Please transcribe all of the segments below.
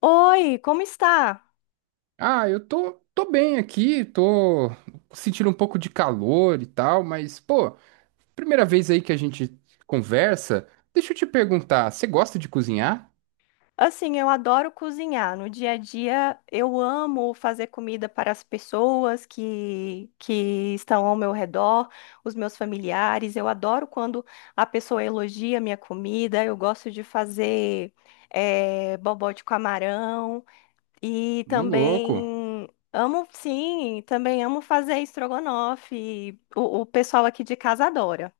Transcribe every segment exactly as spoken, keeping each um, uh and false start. Oi, como está? Ah, eu tô, tô bem aqui, tô sentindo um pouco de calor e tal, mas, pô, primeira vez aí que a gente conversa, deixa eu te perguntar, você gosta de cozinhar? Assim, eu adoro cozinhar. No dia a dia, eu amo fazer comida para as pessoas que, que estão ao meu redor, os meus familiares. Eu adoro quando a pessoa elogia a minha comida. Eu gosto de fazer eh, bobó de camarão e No louco. também amo, sim, também amo fazer estrogonofe. O, o pessoal aqui de casa adora.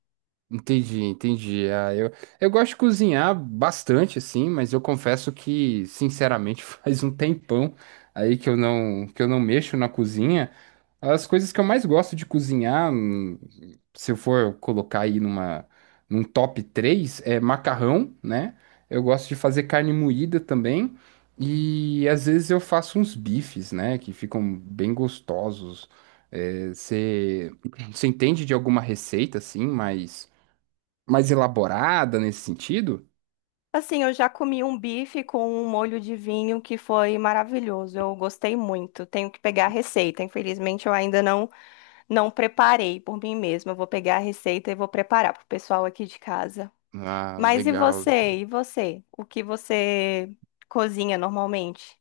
Entendi, entendi. Ah, eu, eu gosto de cozinhar bastante, assim, mas eu confesso que, sinceramente, faz um tempão aí que eu não, que eu não mexo na cozinha. As coisas que eu mais gosto de cozinhar, hum, se eu for colocar aí numa, num top três é macarrão, né? Eu gosto de fazer carne moída também. E às vezes eu faço uns bifes, né, que ficam bem gostosos. É, você, você entende de alguma receita, assim, mas mais elaborada nesse sentido? Assim, eu já comi um bife com um molho de vinho que foi maravilhoso. Eu gostei muito. Tenho que pegar a receita. Infelizmente, eu ainda não não preparei por mim mesma. Eu vou pegar a receita e vou preparar para o pessoal aqui de casa. Ah, Mas e legal. você? E você? O que você cozinha normalmente?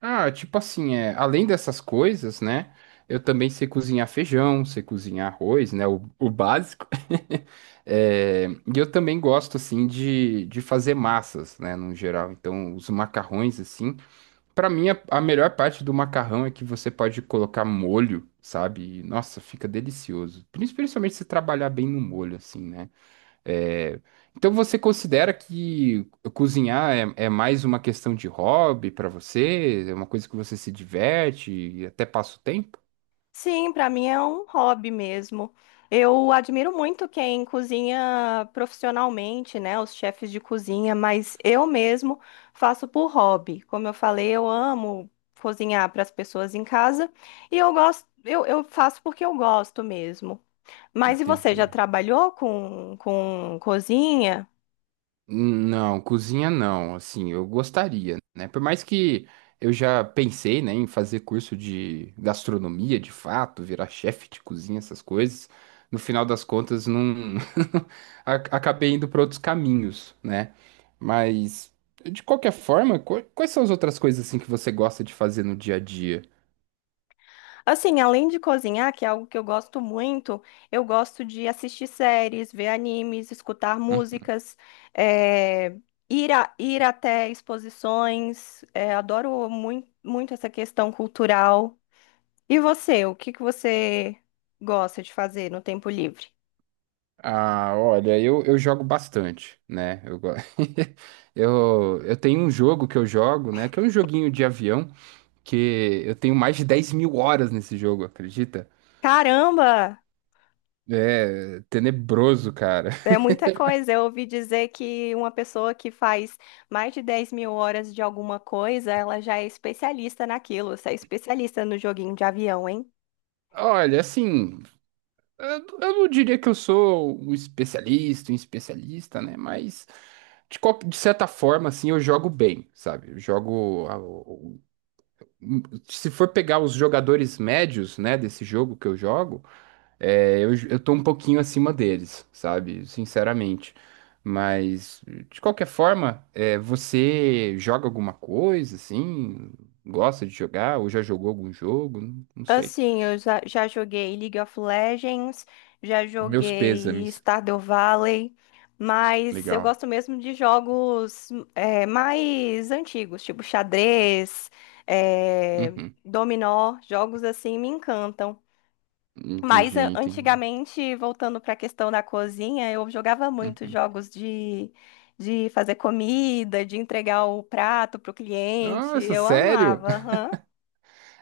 Ah, tipo assim, é, além dessas coisas, né? Eu também sei cozinhar feijão, sei cozinhar arroz, né? O, o básico. É, e eu também gosto, assim, de, de fazer massas, né? No geral. Então, os macarrões, assim. Pra mim, a, a melhor parte do macarrão é que você pode colocar molho, sabe? E, nossa, fica delicioso. Principalmente se trabalhar bem no molho, assim, né? É, então você considera que cozinhar é, é mais uma questão de hobby para você? É uma coisa que você se diverte e até passa o tempo? Sim, para mim é um hobby mesmo. Eu admiro muito quem cozinha profissionalmente, né, os chefes de cozinha, mas eu mesmo faço por hobby. Como eu falei, eu amo cozinhar para as pessoas em casa e eu gosto, eu, eu faço porque eu gosto mesmo. Mas e você Entendi. já trabalhou com, com cozinha? Não, cozinha não, assim, eu gostaria, né? Por mais que eu já pensei, né, em fazer curso de gastronomia, de fato, virar chefe de cozinha, essas coisas, no final das contas não a- acabei indo para outros caminhos, né? Mas de qualquer forma, qu- quais são as outras coisas assim que você gosta de fazer no dia a dia? Assim, além de cozinhar, que é algo que eu gosto muito, eu gosto de assistir séries, ver animes, escutar Hum? músicas, eh, ir, a- ir até exposições. Eh, adoro muito, muito essa questão cultural. E você, o que que você gosta de fazer no tempo livre? Ah, olha, eu, eu jogo bastante, né? Eu, go- eu, eu tenho um jogo que eu jogo, né, que é um joguinho de avião, que eu tenho mais de dez mil horas nesse jogo, acredita? Caramba! É tenebroso, cara. É muita coisa. Eu ouvi dizer que uma pessoa que faz mais de dez mil horas de alguma coisa, ela já é especialista naquilo. Você é especialista no joguinho de avião, hein? Olha, assim, eu eu não diria que eu sou um especialista, um especialista, né? Mas de, qual- de certa forma, assim, eu jogo bem, sabe? Eu jogo. a- o- o- Se for pegar os jogadores médios, né, desse jogo que eu jogo. É, eu, eu tô um pouquinho acima deles, sabe? Sinceramente. Mas, de qualquer forma, é, você joga alguma coisa, assim? Gosta de jogar? Ou já jogou algum jogo? Não, não sei. Assim, eu já, já joguei League of Legends, já Meus joguei pêsames. Stardew Valley, mas eu Legal. gosto mesmo de jogos é, mais antigos, tipo xadrez, é, Uhum. dominó, jogos assim me encantam. Mas Entendi, a- entendi. antigamente, voltando para a questão da cozinha, eu jogava muito Uhum. jogos de, de fazer comida, de entregar o prato para o cliente, Nossa, eu sério? amava. Aham.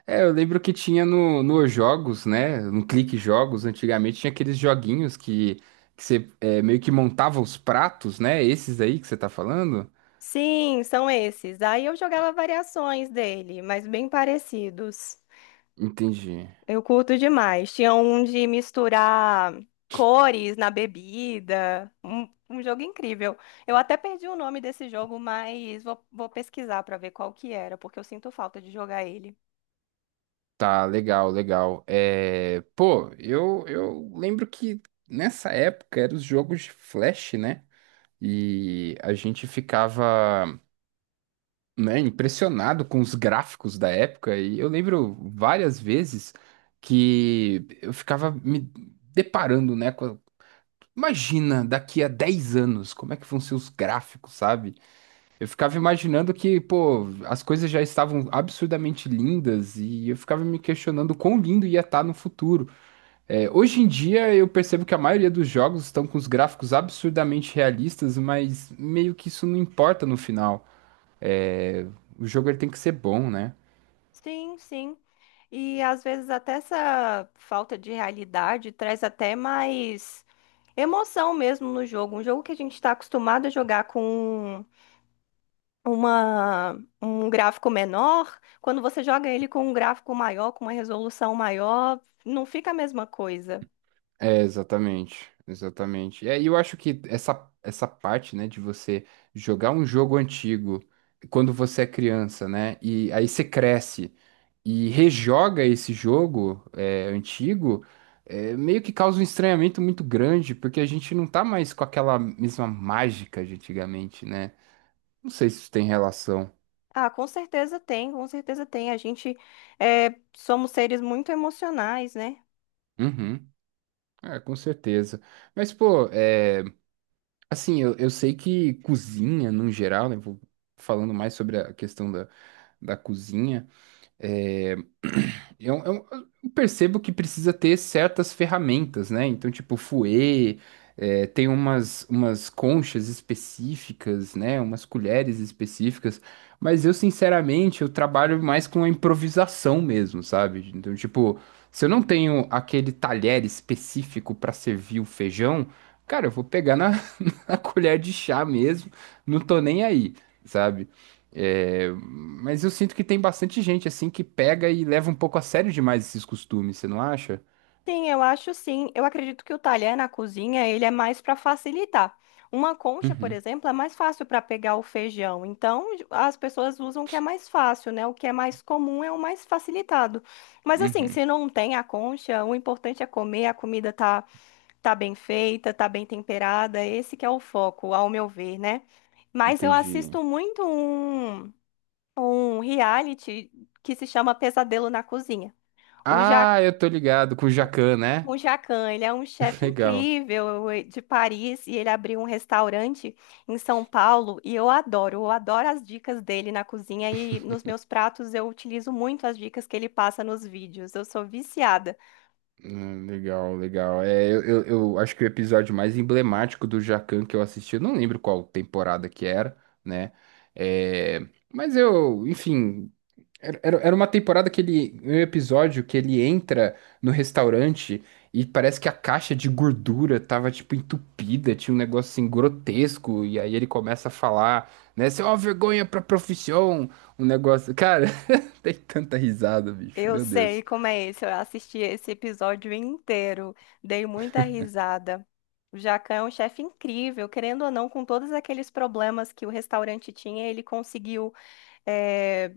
É, eu lembro que tinha no, nos jogos, né? No Clique Jogos, antigamente, tinha aqueles joguinhos que, que você é, meio que montava os pratos, né? Esses aí que você tá falando? Sim, são esses. Aí eu jogava variações dele, mas bem parecidos. Entendi. Eu curto demais. Tinha um de misturar cores na bebida. Um, um jogo incrível. Eu até perdi o nome desse jogo, mas vou, vou pesquisar para ver qual que era, porque eu sinto falta de jogar ele. Tá, legal, legal. É, pô, eu, eu lembro que nessa época eram os jogos de flash, né? E a gente ficava, né, impressionado com os gráficos da época. E eu lembro várias vezes que eu ficava me deparando, né? com- Imagina, daqui a dez anos, como é que vão ser os gráficos, sabe? Eu ficava imaginando que, pô, as coisas já estavam absurdamente lindas e eu ficava me questionando quão lindo ia estar no futuro. É, hoje em dia eu percebo que a maioria dos jogos estão com os gráficos absurdamente realistas, mas meio que isso não importa no final. É, o jogo ele tem que ser bom, né? Sim, sim. E às vezes até essa falta de realidade traz até mais emoção mesmo no jogo. Um jogo que a gente está acostumado a jogar com uma, um gráfico menor, quando você joga ele com um gráfico maior, com uma resolução maior, não fica a mesma coisa. É, exatamente, exatamente. É, e eu acho que essa, essa parte, né, de você jogar um jogo antigo quando você é criança, né, e aí você cresce e rejoga esse jogo é, antigo, é, meio que causa um estranhamento muito grande, porque a gente não tá mais com aquela mesma mágica de antigamente, né? Não sei se isso tem relação. Ah, com certeza tem, com certeza tem. A gente é, somos seres muito emocionais, né? Uhum. É, com certeza. Mas, pô, é. Assim, eu, eu sei que cozinha, no geral, né? Vou falando mais sobre a questão da, da cozinha. eh, é, eu, eu- eu percebo que precisa ter certas ferramentas, né? Então, tipo, fouet, é, tem umas, umas conchas específicas, né? Umas colheres específicas. Mas eu, sinceramente, eu trabalho mais com a improvisação mesmo, sabe? Então, tipo, se eu não tenho aquele talher específico para servir o feijão. Cara, eu vou pegar na a colher de chá mesmo, não tô nem aí, sabe? É, mas eu sinto que tem bastante gente assim que pega e leva um pouco a sério demais esses costumes, você não acha? Sim, eu acho sim. Eu acredito que o talher na cozinha, ele é mais para facilitar. Uma concha, por Uhum, exemplo, é mais fácil para pegar o feijão. Então, as pessoas usam o que é mais fácil, né? O que é mais comum é o mais facilitado. Mas assim, uhum. se não tem a concha, o importante é comer, a comida tá tá bem feita, tá bem temperada. Esse que é o foco, ao meu ver, né? Mas eu Entendi. assisto muito um um reality que se chama Pesadelo na Cozinha. O Ah, Jacques eu tô ligado com o o Jacan, né? o Jacan, ele é um chefe Legal. incrível, eh, de Paris, e ele abriu um restaurante em São Paulo e eu adoro, eu adoro as dicas dele na cozinha e nos meus pratos eu utilizo muito as dicas que ele passa nos vídeos. Eu sou viciada. Hum, Legal, legal. É, eu, eu, eu acho que o episódio mais emblemático do Jacan que eu assisti, eu não lembro qual temporada que era, né? É, mas eu, enfim, era, era era uma temporada que ele. Um episódio que ele entra no restaurante e parece que a caixa de gordura tava, tipo, entupida, tinha um negócio assim grotesco, e aí ele começa a falar, né? Você é uma vergonha pra profissão, um negócio. Cara, tem tanta risada, bicho, Eu meu sei Deus. como é isso. Eu assisti esse episódio inteiro, dei muita risada. O Jacan é um chefe incrível, querendo ou não, com todos aqueles problemas que o restaurante tinha, ele conseguiu eh,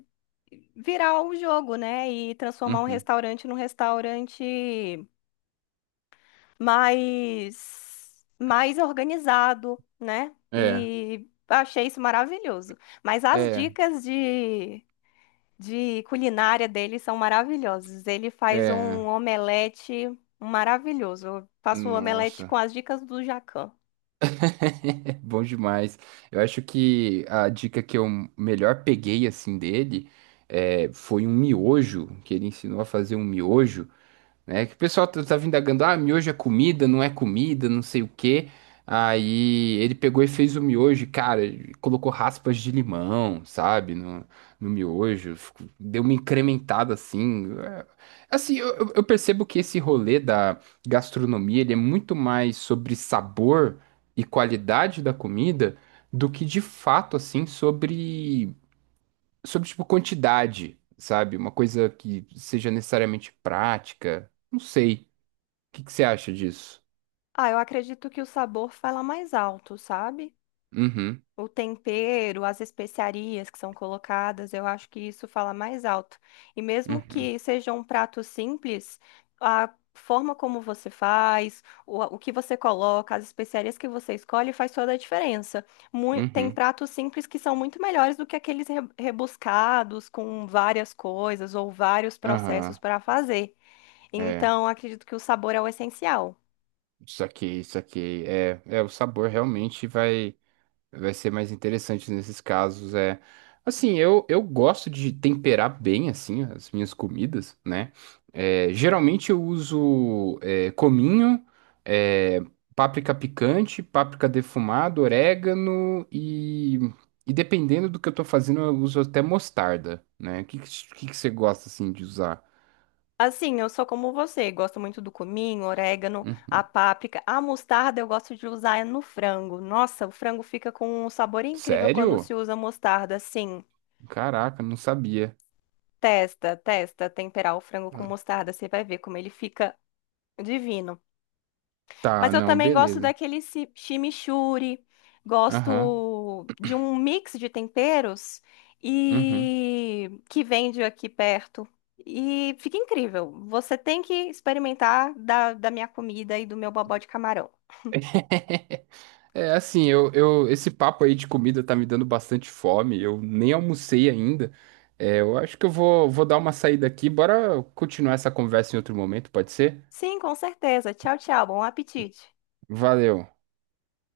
virar o jogo, né? E transformar um Uhum. restaurante num restaurante mais, mais organizado, né? É, E achei isso maravilhoso. Mas as é, dicas de, de culinária dele são maravilhosas. Ele faz um é. omelete maravilhoso. Eu faço o omelete com Nossa, as dicas do Jacan. é bom demais. Eu acho que a dica que eu melhor peguei, assim, dele. É, foi um miojo, que ele ensinou a fazer um miojo. Né? Que o pessoal tá, tá vindagando, ah, miojo é comida, não é comida, não sei o quê. Aí ele pegou e fez o miojo, e, cara, ele colocou raspas de limão, sabe, no, no miojo, ficou- deu uma incrementada assim. É, assim, eu, eu eu percebo que esse rolê da gastronomia, ele é muito mais sobre sabor e qualidade da comida do que de fato, assim, sobre sobre, tipo, quantidade, sabe? Uma coisa que seja necessariamente prática. Não sei. O que que você acha disso? Ah, eu acredito que o sabor fala mais alto, sabe? Uhum, O tempero, as especiarias que são colocadas, eu acho que isso fala mais alto. E mesmo uhum, que seja um prato simples, a forma como você faz, o, o que você coloca, as especiarias que você escolhe faz toda a diferença. Mui- tem uhum, pratos simples que são muito melhores do que aqueles re- rebuscados com várias coisas ou vários processos aham. para fazer. É, Então, acredito que o sabor é o essencial. saquei, saquei. É, é, o sabor realmente vai. Vai ser mais interessante nesses casos. É, assim, eu, eu gosto de temperar bem, assim, as minhas comidas, né? É, geralmente eu uso é, cominho, é, páprica picante, páprica defumada, orégano e, e dependendo do que eu tô fazendo, eu uso até mostarda, né? O que, que, que que você gosta, assim, de usar? Assim, eu sou como você, gosto muito do cominho, orégano, a Uhum. páprica, a mostarda eu gosto de usar no frango. Nossa, o frango fica com um sabor incrível quando Sério? se usa mostarda, assim. Caraca, não sabia. Testa, testa, temperar o frango com mostarda, você vai ver como ele fica divino. Mas Tá, eu não, também gosto beleza. daquele chi- chimichurri, Aham. gosto de um mix de temperos Uhum. e que vende aqui perto. E fica incrível. Você tem que experimentar da, da minha comida e do meu bobó de camarão. É assim, eu, eu, esse papo aí de comida tá me dando bastante fome. Eu nem almocei ainda. É, eu acho que eu vou, vou dar uma saída aqui. Bora continuar essa conversa em outro momento, pode ser? Sim, com certeza. Tchau, tchau. Bom apetite. Valeu.